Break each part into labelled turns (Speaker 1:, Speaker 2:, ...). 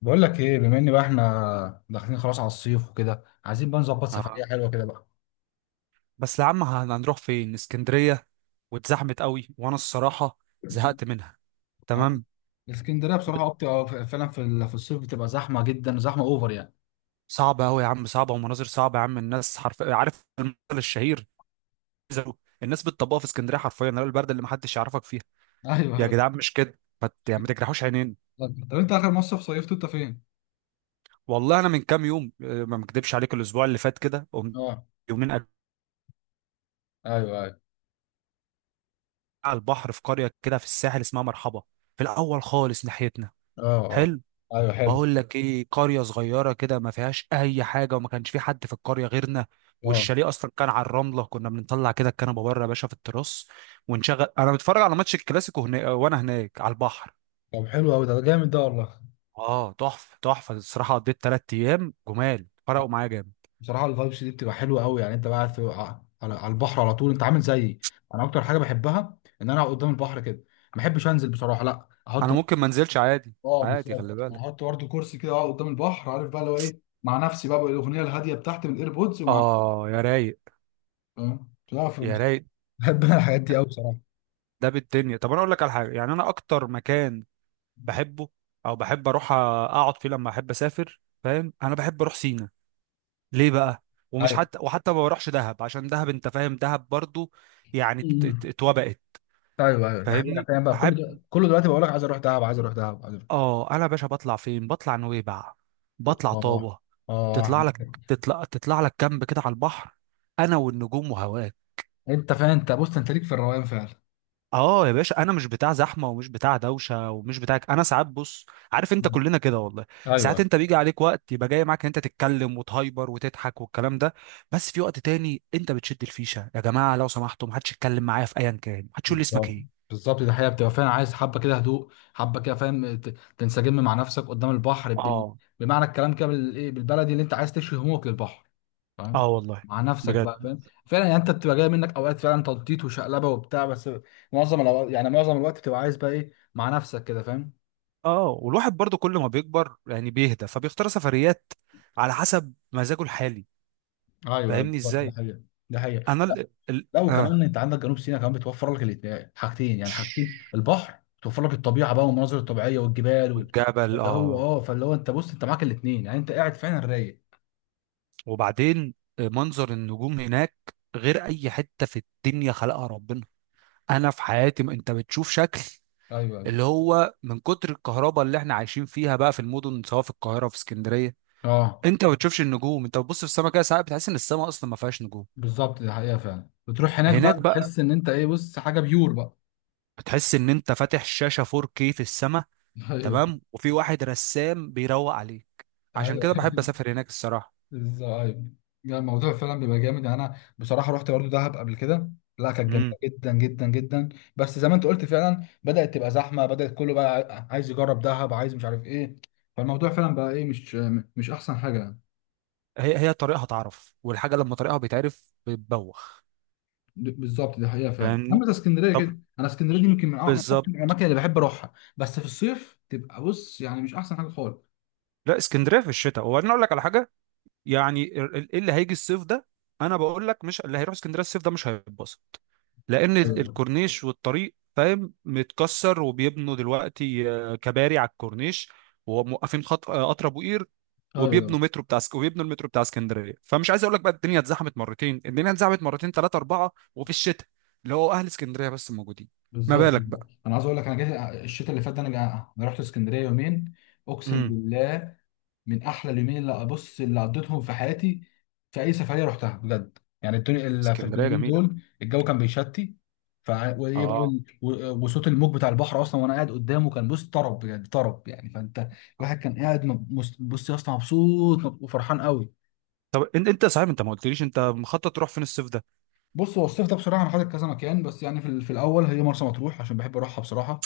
Speaker 1: بقول لك ايه، بما ان بقى احنا داخلين خلاص على الصيف وكده، عايزين بقى نظبط سفريه
Speaker 2: آه.
Speaker 1: حلوه كده بقى.
Speaker 2: بس يا عم هنروح فين؟ اسكندرية واتزحمت قوي، وانا الصراحة زهقت منها.
Speaker 1: آه.
Speaker 2: تمام.
Speaker 1: الاسكندريه بصراحه فعلا في الصيف بتبقى زحمه جدا، زحمه اوفر يعني.
Speaker 2: صعبة قوي يا عم، صعبة، ومناظر صعبة يا عم. الناس حرف، عارف المثل الشهير؟ الناس بتطبقها في اسكندرية حرفيا، اللي هو البرد اللي محدش يعرفك فيها. يا
Speaker 1: ايوه.
Speaker 2: جدعان مش كده، ما ت- يعني ما تجرحوش عينين.
Speaker 1: طب انت اخر مصيف صيفته انت فين؟
Speaker 2: والله انا من كام يوم، ما مكدبش عليك، الاسبوع اللي فات كده قمت
Speaker 1: اه.
Speaker 2: يومين قاعد
Speaker 1: ايوه ايوه.
Speaker 2: على البحر، في قرية كده في الساحل اسمها مرحبا، في الاول خالص ناحيتنا.
Speaker 1: اه اه.
Speaker 2: حلو.
Speaker 1: ايوه حلو.
Speaker 2: بقول لك ايه، قرية صغيرة كده ما فيهاش اي حاجة، وما كانش في حد في القرية غيرنا.
Speaker 1: اه،
Speaker 2: والشاليه اصلا كان على الرملة، كنا بنطلع كده الكنبة بره يا باشا في التراس، ونشغل انا بتفرج على ماتش الكلاسيكو هنا، وانا هناك على البحر.
Speaker 1: طب حلو قوي، ده جامد ده والله.
Speaker 2: اه تحفة تحفة الصراحة، قضيت تلات ايام جمال، فرقوا معايا جامد.
Speaker 1: بصراحه الفايبس دي بتبقى حلوه قوي يعني. انت بقى قاعد في على على البحر على طول؟ انت عامل زيي. انا اكتر حاجه بحبها ان انا اقعد قدام البحر كده. ما بحبش انزل بصراحه، لا، احط.
Speaker 2: انا ممكن ما انزلش عادي،
Speaker 1: اه
Speaker 2: عادي،
Speaker 1: بالظبط.
Speaker 2: خلي بالك.
Speaker 1: احط برضه كرسي كده، اقعد قدام البحر، عارف بقى اللي هو ايه، مع نفسي بقى بالاغنيه الهاديه بتاعتي من الايربودز ومع،
Speaker 2: اه يا رايق،
Speaker 1: فاهم؟
Speaker 2: يا رايق.
Speaker 1: بحب انا الحاجات دي قوي بصراحه.
Speaker 2: ده بالدنيا. طب انا اقول لك على حاجة، يعني انا اكتر مكان بحبه او بحب اروح اقعد فيه لما احب اسافر، فاهم؟ انا بحب اروح سينا. ليه بقى؟ ومش
Speaker 1: ايوه.
Speaker 2: حتى وحتى ما بروحش دهب، عشان دهب انت فاهم، دهب برضو يعني
Speaker 1: أمم.
Speaker 2: اتوبقت.
Speaker 1: ايوه ايوه، ده حقيقة.
Speaker 2: فاهمني؟
Speaker 1: فاهم بقى كل
Speaker 2: احب،
Speaker 1: ده، كل دلوقتي بقول لك عايز اروح دهب، عايز اروح دهب، عايز اروح.
Speaker 2: اه. انا يا باشا بطلع فين؟ بطلع نويبع،
Speaker 1: اه
Speaker 2: بطلع طابة.
Speaker 1: اه آه.
Speaker 2: تطلع لك تطلع لك كامب كده على البحر، انا والنجوم وهواك.
Speaker 1: انت فاهم؟ انت بص، انت ليك في الروقان فعلا.
Speaker 2: اه يا باشا، انا مش بتاع زحمه، ومش بتاع دوشه، ومش بتاع، انا ساعات بص، عارف انت،
Speaker 1: أمم.
Speaker 2: كلنا كده والله. ساعات
Speaker 1: ايوه
Speaker 2: انت بيجي عليك وقت يبقى جاي معاك ان انت تتكلم وتهايبر وتضحك والكلام ده، بس في وقت تاني انت بتشد الفيشه، يا جماعه لو سمحتوا، ما حدش يتكلم معايا في ايا كان، ما حدش يقول لي اسمك
Speaker 1: بالظبط،
Speaker 2: ايه.
Speaker 1: بالظبط، ده حقيقة بتبقى فعلا عايز حبه كده هدوء، حبه كده فاهم، تنسجم مع نفسك قدام البحر
Speaker 2: اه.
Speaker 1: بمعنى الكلام كده، بالايه، بالبلدي، اللي انت عايز تشوي همومك للبحر،
Speaker 2: اه
Speaker 1: فاهم؟
Speaker 2: والله.
Speaker 1: مع نفسك
Speaker 2: بجد.
Speaker 1: بقى، فاهم؟ فعلا يعني انت بتبقى جاي منك اوقات فعلا تنطيط وشقلبه وبتاع، بس معظم الأوقات يعني، معظم الوقت بتبقى عايز بقى ايه، مع نفسك كده، فاهم؟
Speaker 2: اه، والواحد برضو كل ما بيكبر يعني بيهدى، فبيختار سفريات على حسب مزاجه الحالي.
Speaker 1: ايوه أيوة،
Speaker 2: فاهمني
Speaker 1: بالظبط ده
Speaker 2: ازاي؟
Speaker 1: حقيقه، ده حقيقه.
Speaker 2: انا ال... ال...
Speaker 1: لا،
Speaker 2: اه
Speaker 1: وكمان انت عندك جنوب سيناء كمان، بتوفر لك الاتنين حاجتين يعني، حاجتين، البحر بتوفر لك، الطبيعه بقى والمناظر الطبيعيه والجبال
Speaker 2: والجبل
Speaker 1: اللي هو
Speaker 2: اه.
Speaker 1: اه، فاللي هو انت بص، انت معاك الاتنين يعني، انت قاعد فعلا رايق.
Speaker 2: وبعدين منظر النجوم هناك غير اي حته في الدنيا خلقها ربنا. انا في حياتي، ما انت بتشوف شكل
Speaker 1: ايوه ايوه.
Speaker 2: اللي هو، من كتر الكهرباء اللي احنا عايشين فيها بقى في المدن، سواء في القاهره في اسكندريه،
Speaker 1: اه
Speaker 2: انت ما بتشوفش النجوم. انت بتبص في السماء كده ساعات، بتحس ان السماء اصلا ما فيهاش نجوم.
Speaker 1: بالظبط، دي حقيقه فعلا. بتروح هناك بقى
Speaker 2: هناك بقى
Speaker 1: تحس ان انت ايه، بص، حاجه بيور بقى.
Speaker 2: بتحس ان انت فاتح شاشه 4K في السماء،
Speaker 1: ايوه.
Speaker 2: تمام، وفي واحد رسام بيروق عليك. عشان
Speaker 1: ايوه.
Speaker 2: كده بحب اسافر هناك الصراحه.
Speaker 1: ازاي؟ يعني الموضوع فعلا بيبقى جامد. يعني انا بصراحه رحت برضو دهب قبل كده، لا كانت جميله
Speaker 2: امم.
Speaker 1: جدا جدا جدا، بس زي ما انت قلت فعلا بدات تبقى زحمه، بدات كله بقى عايز يجرب دهب، عايز مش عارف ايه، فالموضوع فعلا بقى ايه، مش، مش احسن حاجه يعني.
Speaker 2: هي طريقها تعرف، والحاجه لما طريقها بيتعرف بتبوخ.
Speaker 1: بالظبط دي حقيقه فعلا. اما
Speaker 2: فاهمني؟
Speaker 1: زي اسكندريه كده، انا اسكندريه دي يمكن من من اكتر
Speaker 2: بالظبط.
Speaker 1: الاماكن اللي بحب اروحها، بس في الصيف تبقى بص يعني مش احسن حاجه خالص.
Speaker 2: لا، اسكندريه في الشتاء. وبعدين اقول لك على حاجه، يعني إيه اللي هيجي الصيف ده، انا بقول لك، مش اللي هيروح اسكندريه الصيف ده مش هيتبسط، لان
Speaker 1: ايوه
Speaker 2: الكورنيش والطريق فاهم متكسر، وبيبنوا دلوقتي كباري على الكورنيش، وموقفين خط قطر ابو قير،
Speaker 1: ايوه.
Speaker 2: وبيبنوا مترو بتاع اسك- وبيبنوا المترو بتاع اسكندريه. فمش عايز اقول لك بقى، الدنيا اتزحمت مرتين، الدنيا اتزحمت مرتين، ثلاثه، اربعه. وفي الشتاء اللي هو، اهل اسكندريه بس موجودين. ما
Speaker 1: بالظبط،
Speaker 2: بالك
Speaker 1: بالظبط.
Speaker 2: بقى؟
Speaker 1: انا عايز اقول لك، انا جيت الشتاء اللي فات ده، انا انا رحت اسكندريه يومين، اقسم
Speaker 2: امم.
Speaker 1: بالله من احلى اليومين اللي ابص، اللي قضيتهم في حياتي في اي سفريه رحتها بجد. يعني الدنيا اللي في، في
Speaker 2: اسكندريه
Speaker 1: اليومين
Speaker 2: جميله،
Speaker 1: دول الجو كان بيشتي، ف وإيه بقى
Speaker 2: اه.
Speaker 1: ال- و- وصوت الموج بتاع البحر اصلا وانا قاعد قدامه كان بص طرب بجد، طرب يعني. فانت الواحد كان قاعد بص يا اسطى مبسوط، وفرحان قوي.
Speaker 2: طب انت صحيح انت ما قلتليش، انت مخطط تروح فين الصيف ده؟
Speaker 1: بص، هو الصيف ده بصراحه انا حاطط كذا مكان، بس يعني في، في الاول هي مرسى مطروح عشان بحب اروحها بصراحه.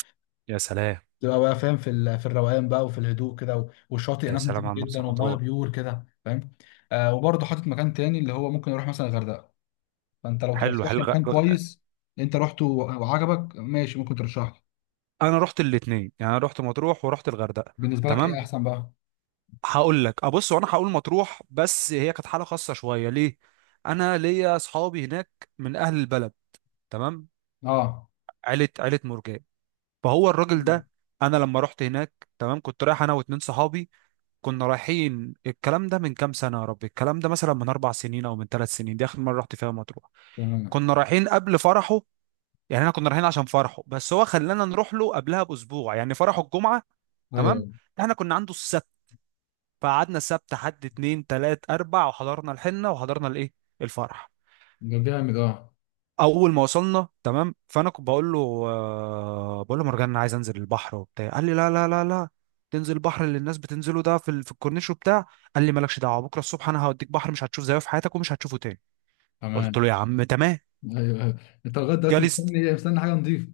Speaker 2: يا سلام،
Speaker 1: تبقى بقى فاهم في في الروقان بقى، وفي الهدوء كده، والشاطئ
Speaker 2: يا
Speaker 1: هناك نضيف
Speaker 2: سلام على مرسى
Speaker 1: جدا، والميه
Speaker 2: مطروح.
Speaker 1: بيور كده فاهم. آه، وبرضه حاطط مكان تاني اللي هو ممكن اروح مثلا الغردقه. فانت لو
Speaker 2: حلو،
Speaker 1: ترشح
Speaker 2: حلو،
Speaker 1: لي مكان كويس انت رحته وعجبك، ماشي، ممكن ترشح لي.
Speaker 2: انا رحت الاثنين، يعني انا رحت مطروح ورحت الغردقه.
Speaker 1: بالنسبه لك ايه
Speaker 2: تمام.
Speaker 1: احسن بقى؟
Speaker 2: هقول لك، ابص، وانا هقول مطروح بس هي كانت حاله خاصه شويه. ليه؟ انا ليا اصحابي هناك من اهل البلد، تمام،
Speaker 1: اه.
Speaker 2: عيله عيله مرجان. فهو الراجل ده، انا لما رحت هناك تمام، كنت رايح انا واتنين صحابي، كنا رايحين، الكلام ده من كام سنه، يا ربي الكلام ده مثلا من 4 سنين او من 3 سنين، دي اخر مره رحت فيها مطروح.
Speaker 1: تمام.
Speaker 2: كنا رايحين قبل فرحه، يعني احنا كنا رايحين عشان فرحه، بس هو خلانا نروح له قبلها باسبوع، يعني فرحه الجمعه،
Speaker 1: ايوه.
Speaker 2: تمام، احنا كنا عنده السبت، فقعدنا السبت حد اتنين تلات اربع، وحضرنا الحنه وحضرنا الايه، الفرح.
Speaker 1: ده جامد اه.
Speaker 2: اول ما وصلنا تمام، فانا كنت بقول له، بقول له مرجان، انا عايز انزل البحر وبتاع. قال لي لا لا لا لا، تنزل البحر اللي الناس بتنزله ده في في الكورنيش وبتاع؟ قال لي مالكش دعوه، بكره الصبح انا هوديك بحر مش هتشوف زيه في حياتك، ومش هتشوفه تاني. قلت
Speaker 1: تمام.
Speaker 2: له يا عم تمام.
Speaker 1: ايوه أيوة. انت لغايه دلوقتي
Speaker 2: جالس؟
Speaker 1: مستني ايه؟ مستني حاجه نضيفه.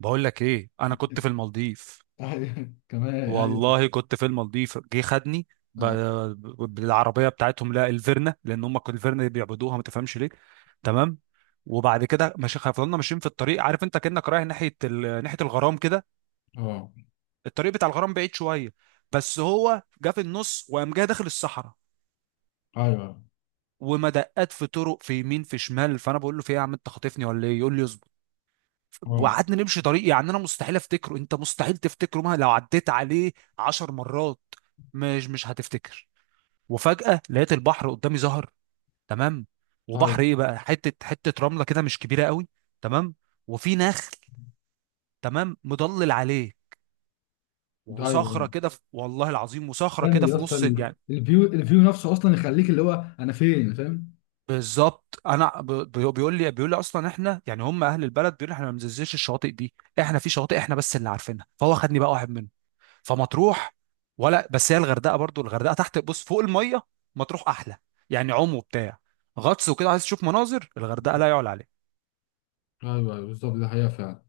Speaker 2: بقول لك ايه، انا كنت في المالديف،
Speaker 1: ايوه كمان ايوه.
Speaker 2: والله كنت في المالديف. جه خدني ب-
Speaker 1: اه
Speaker 2: بالعربيه بتاعتهم، لا الفيرنا، لان هم كانوا الفيرنا اللي بيعبدوها، ما تفهمش ليه، تمام؟ وبعد كده ماشي، فضلنا ماشيين في الطريق، عارف انت كانك رايح ناحيه ناحيه الغرام كده،
Speaker 1: آه.
Speaker 2: الطريق بتاع الغرام بعيد شويه، بس هو جه في النص وقام جه داخل الصحراء،
Speaker 1: ايوه.
Speaker 2: ومدقات في طرق، في يمين، في شمال. فانا بقول له، في ايه يا عم، انت خاطفني ولا ايه؟ يقول لي اصبر.
Speaker 1: اه.
Speaker 2: وقعدنا نمشي طريق، يعني انا مستحيل افتكره، انت مستحيل تفتكره مهما لو عديت عليه 10 مرات، مش هتفتكر. وفجأة لقيت البحر قدامي ظهر، تمام. وبحر
Speaker 1: ايوه
Speaker 2: ايه بقى، حتة حتة رملة كده مش كبيرة قوي، تمام، وفي نخل تمام مضلل عليه، وصخرة
Speaker 1: ايوه.
Speaker 2: كده والله العظيم، وصخرة
Speaker 1: جامد
Speaker 2: كده
Speaker 1: يا
Speaker 2: في
Speaker 1: اسطى.
Speaker 2: نص يعني.
Speaker 1: الفيو، الفيو نفسه اصلا يخليك اللي هو انا فين، فاهم.
Speaker 2: بالظبط. انا بيقول لي اصلا احنا، يعني هم اهل البلد، بيقول لي احنا ما بننزلش الشواطئ دي، احنا في شواطئ احنا بس اللي عارفينها. فهو خدني بقى واحد منهم، فمطروح، ولا بس هي الغردقة برضو؟ الغردقة تحت بص، فوق المية مطروح احلى، يعني، عم وبتاع. غطس وكده عايز تشوف مناظر، الغردقة لا يعلى عليها،
Speaker 1: ايوه ايوه بالظبط ده حقيقه فعلا.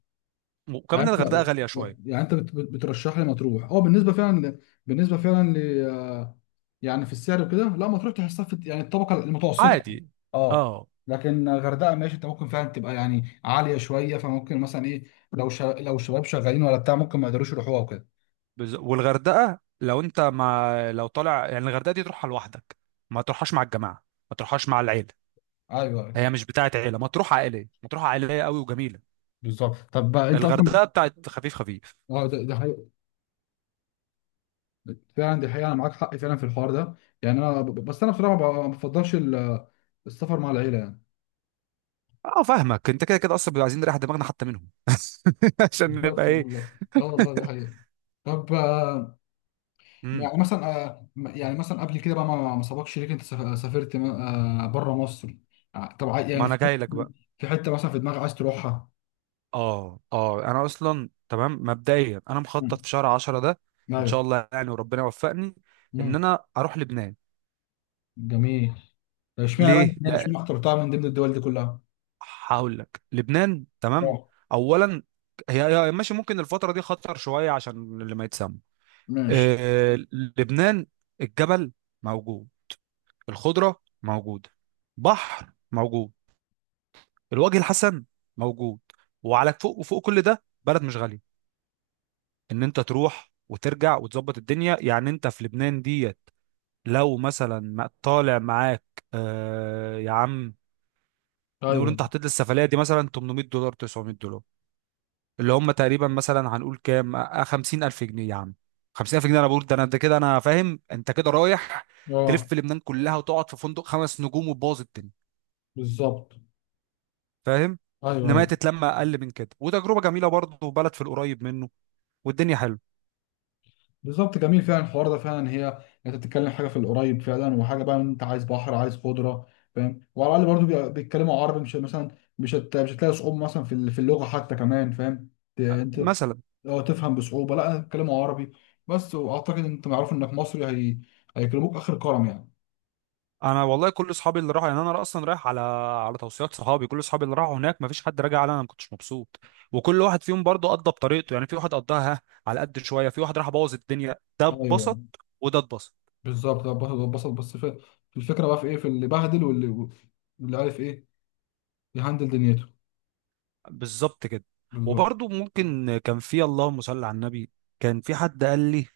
Speaker 2: وكمان
Speaker 1: يعني
Speaker 2: الغردقه
Speaker 1: انت،
Speaker 2: غاليه شويه،
Speaker 1: يعني انت بترشح لي مطروح، اه، بالنسبه فعلا بالنسبه فعلا ل، يعني في السعر وكده؟ لا، مطروح تحسها في يعني الطبقه المتوسطه.
Speaker 2: عادي.
Speaker 1: اه.
Speaker 2: اه
Speaker 1: لكن غردقه ماشي، انت ممكن فعلا تبقى يعني عاليه شويه، فممكن مثلا ايه، لو شباب شغالين ولا بتاع ممكن ما يقدروش يروحوها وكده.
Speaker 2: والغردقه لو انت مع لو طالع يعني، الغردقه دي تروحها لوحدك، ما تروحهاش مع الجماعه، ما تروحهاش مع العيله.
Speaker 1: ايوه أيوة،
Speaker 2: هي مش بتاعه عيله، ما تروح عائليه، ما تروح عائليه قوي وجميله،
Speaker 1: بالظبط. طب بقى انت اصلا
Speaker 2: الغردقه بتاعت خفيف خفيف.
Speaker 1: اه، ده ده حقيقي. فعلا دي حقيقة، أنا معاك حق فعلا في الحوار ده. يعني أنا بس أنا بصراحة ما بفضلش السفر مع العيلة يعني.
Speaker 2: اه فاهمك، انت كده كده اصلا بيبقى عايزين نريح دماغنا حتى منهم، عشان نبقى
Speaker 1: بالظبط،
Speaker 2: ايه.
Speaker 1: والله اه، والله ده حقيقة. طب آه،
Speaker 2: امم.
Speaker 1: يعني مثلا آه، يعني مثلا قبل كده بقى، ما ما سبقش ليك أنت سافرت بره مصر؟ آه، طب
Speaker 2: ما
Speaker 1: يعني
Speaker 2: انا
Speaker 1: في،
Speaker 2: جاي لك بقى.
Speaker 1: في حتة مثلا في دماغك عايز تروحها؟
Speaker 2: اه اه، انا اصلا تمام مبدئيا انا مخطط
Speaker 1: مم.
Speaker 2: في شهر 10 ده، ان شاء
Speaker 1: أيوه.
Speaker 2: الله يعني، وربنا يوفقني ان
Speaker 1: مم.
Speaker 2: انا اروح لبنان.
Speaker 1: جميل. طب اشمعنى بقى،
Speaker 2: ليه؟
Speaker 1: يعني اشمعنى اخترتها من ضمن الدول دي كلها؟
Speaker 2: هقول لك، لبنان، تمام،
Speaker 1: اه.
Speaker 2: اولا ماشي، ممكن الفتره دي خطر شويه، عشان اللي ما يتسمى،
Speaker 1: ماشي.
Speaker 2: لبنان، الجبل موجود، الخضره موجوده، بحر موجود، الوجه الحسن موجود. وعلى فوق وفوق كل ده، بلد مش غاليه، ان انت تروح وترجع وتظبط الدنيا. يعني انت في لبنان ديت، لو مثلا طالع معاك، يا عم، نقول
Speaker 1: ايوه.
Speaker 2: انت حطيت للسفليه دي مثلا $800، $900، اللي هم تقريبا مثلا هنقول كام، 50,000 جنيه يا عم. 50,000 جنيه، انا بقول ده، انا ده كده انا فاهم انت كده رايح،
Speaker 1: اه.
Speaker 2: تلف لبنان كلها، وتقعد في فندق خمس نجوم، وتبوظ الدنيا،
Speaker 1: بالظبط.
Speaker 2: فاهم؟
Speaker 1: ايوه
Speaker 2: انما هي
Speaker 1: أيوه.
Speaker 2: تتلم اقل من كده، وتجربه جميله برضه، وبلد في القريب منه، والدنيا حلوه،
Speaker 1: بالظبط. جميل فعلا الحوار ده. فعلا هي انت بتتكلم حاجه في القريب فعلا، وحاجه بقى انت عايز بحر، عايز خضره فاهم، وعلى الاقل برضو بيتكلموا عربي، مش مثلا مش هتلاقي صعوبه مثلا في في اللغه حتى كمان فاهم. انت
Speaker 2: مثلا.
Speaker 1: لو تفهم بصعوبه، لا، بيتكلموا عربي بس، واعتقد ان انت معروف انك مصري، هيكلموك اخر الكرم يعني.
Speaker 2: انا والله كل اصحابي اللي راحوا، يعني انا اصلا رايح على توصيات صحابي. كل اصحابي اللي راحوا هناك ما فيش حد راجع على انا ما كنتش مبسوط، وكل واحد فيهم برضه قضى بطريقته. يعني في واحد قضاها على قد شويه، في واحد راح بوظ الدنيا، ده
Speaker 1: ايوه.
Speaker 2: اتبسط وده اتبسط،
Speaker 1: بالظبط. لا، بسط بسط، بس في، في الفكره بقى في ايه، في اللي بهدل واللي، واللي عارف ايه، يهندل دنيته.
Speaker 2: بالظبط كده.
Speaker 1: بالظبط.
Speaker 2: وبرضه ممكن كان في، اللهم صل على النبي، كان في حد قال لي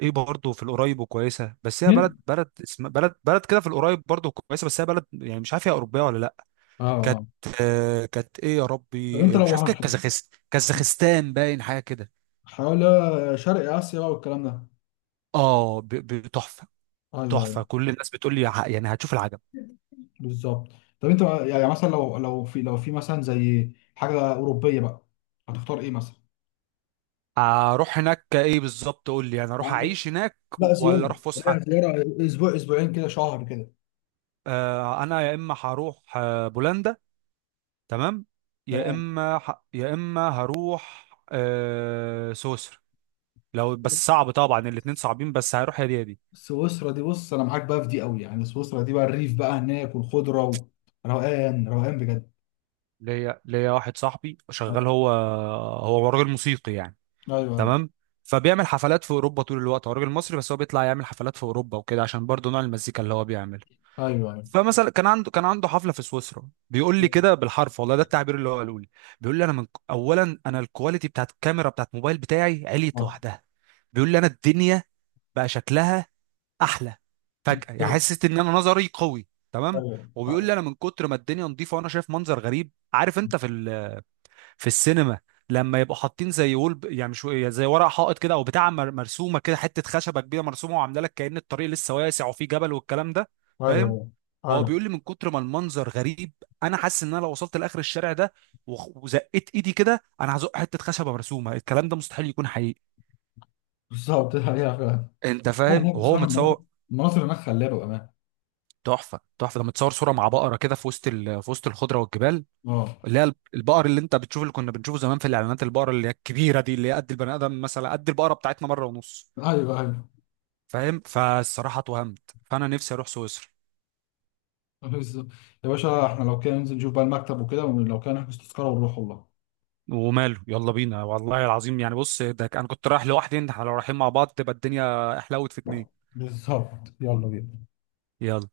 Speaker 2: ايه، برضه في القريب وكويسه، بس هي بلد،
Speaker 1: مين؟
Speaker 2: بلد، اسم بلد، بلد كده في القريب برضه كويسه، بس هي بلد يعني مش عارف هي اوروبيه ولا لا.
Speaker 1: اه
Speaker 2: كانت،
Speaker 1: اه.
Speaker 2: آه كانت ايه يا
Speaker 1: طب
Speaker 2: ربي،
Speaker 1: انت
Speaker 2: مش
Speaker 1: لو
Speaker 2: عارف، كانت
Speaker 1: هنحط،
Speaker 2: كازاخستان، كازاخستان باين حاجه كده.
Speaker 1: حول شرق اسيا بقى والكلام ده.
Speaker 2: اه تحفه
Speaker 1: ايوه
Speaker 2: تحفه.
Speaker 1: ايوه.
Speaker 2: كل الناس بتقول لي يعني هتشوف العجب.
Speaker 1: بالظبط. طب انت بقى، يعني مثلا لو، لو في، لو في مثلا زي حاجه اوروبيه بقى، هتختار ايه مثلا؟
Speaker 2: اروح هناك ايه؟ بالظبط، قول لي انا اروح
Speaker 1: يعني
Speaker 2: اعيش هناك
Speaker 1: لا
Speaker 2: ولا
Speaker 1: زياره،
Speaker 2: اروح
Speaker 1: لا
Speaker 2: فسحه؟
Speaker 1: زياره، اسبوع، اسبوعين كده، شهر كده.
Speaker 2: آه انا يا اما هروح بولندا، تمام، يا
Speaker 1: تمام.
Speaker 2: اما يا اما هروح سويسرا. لو بس
Speaker 1: بص،
Speaker 2: صعب طبعا، الاتنين صعبين، بس هروح يا دي يا دي.
Speaker 1: سويسرا دي بص انا معاك بقى في دي قوي. يعني سويسرا دي بقى الريف بقى هناك والخضره وروقان، روقان بجد.
Speaker 2: ليا واحد صاحبي شغال،
Speaker 1: ايوه
Speaker 2: هو هو راجل موسيقي يعني،
Speaker 1: ايوه.
Speaker 2: تمام، فبيعمل حفلات في اوروبا طول الوقت، هو راجل مصري بس هو بيطلع يعمل حفلات في اوروبا وكده، عشان برضه نوع المزيكا اللي هو بيعملها.
Speaker 1: ايوه
Speaker 2: فمثلا كان عنده حفله في سويسرا، بيقول لي
Speaker 1: ايوه.
Speaker 2: كده بالحرف، والله ده التعبير اللي هو قاله لي، بيقول لي انا من اولا، انا الكواليتي بتاعت الكاميرا بتاعت موبايل بتاعي عليت
Speaker 1: اه،
Speaker 2: لوحدها، بيقول لي انا الدنيا بقى شكلها احلى فجاه، يعني حسيت ان انا نظري قوي، تمام.
Speaker 1: ايوه
Speaker 2: وبيقول
Speaker 1: ايوه.
Speaker 2: لي انا من كتر ما الدنيا نظيفه، وانا شايف منظر غريب، عارف انت في في السينما، لما يبقوا حاطين زي وول يعني مش، زي ورق حائط كده، او بتاع مرسومه كده، حته خشبه كبيره مرسومه، وعامله لك كأن الطريق لسه واسع وفيه جبل والكلام ده، فاهم؟
Speaker 1: ايوه
Speaker 2: هو
Speaker 1: ايوه.
Speaker 2: بيقول لي من كتر ما المنظر غريب، انا حاسس ان انا لو وصلت لاخر الشارع ده وزقيت ايدي كده، انا هزق حته خشبه مرسومه، الكلام ده مستحيل يكون حقيقي.
Speaker 1: بالظبط. أيوه.
Speaker 2: انت فاهم؟
Speaker 1: يعني
Speaker 2: وهو
Speaker 1: بصراحه المناطق،
Speaker 2: متصور.
Speaker 1: المناطق هناك خلابه بامانه.
Speaker 2: تحفه، تحفه، ده متصور صوره مع بقره كده في وسط في وسط الخضره والجبال،
Speaker 1: اه.
Speaker 2: اللي هي البقر اللي انت بتشوف، اللي كنا بنشوفه زمان في الاعلانات، البقره اللي هي الكبيره دي، اللي هي قد البني ادم، مثلا قد البقره بتاعتنا مره ونص،
Speaker 1: ايوه ايوه.
Speaker 2: فاهم؟ فالصراحه اتوهمت، فانا نفسي اروح سويسرا.
Speaker 1: آه، بالظبط. يا باشا احنا لو كان ننزل نشوف بقى المكتب وكده، ولو كان نحجز تذكره ونروح والله.
Speaker 2: وماله، يلا بينا، والله العظيم، يعني بص ده انا كنت رايح لوحدي، انت احنا لو رايحين مع بعض تبقى الدنيا احلوت في اتنين.
Speaker 1: بالظبط، يلا بينا.
Speaker 2: يلا.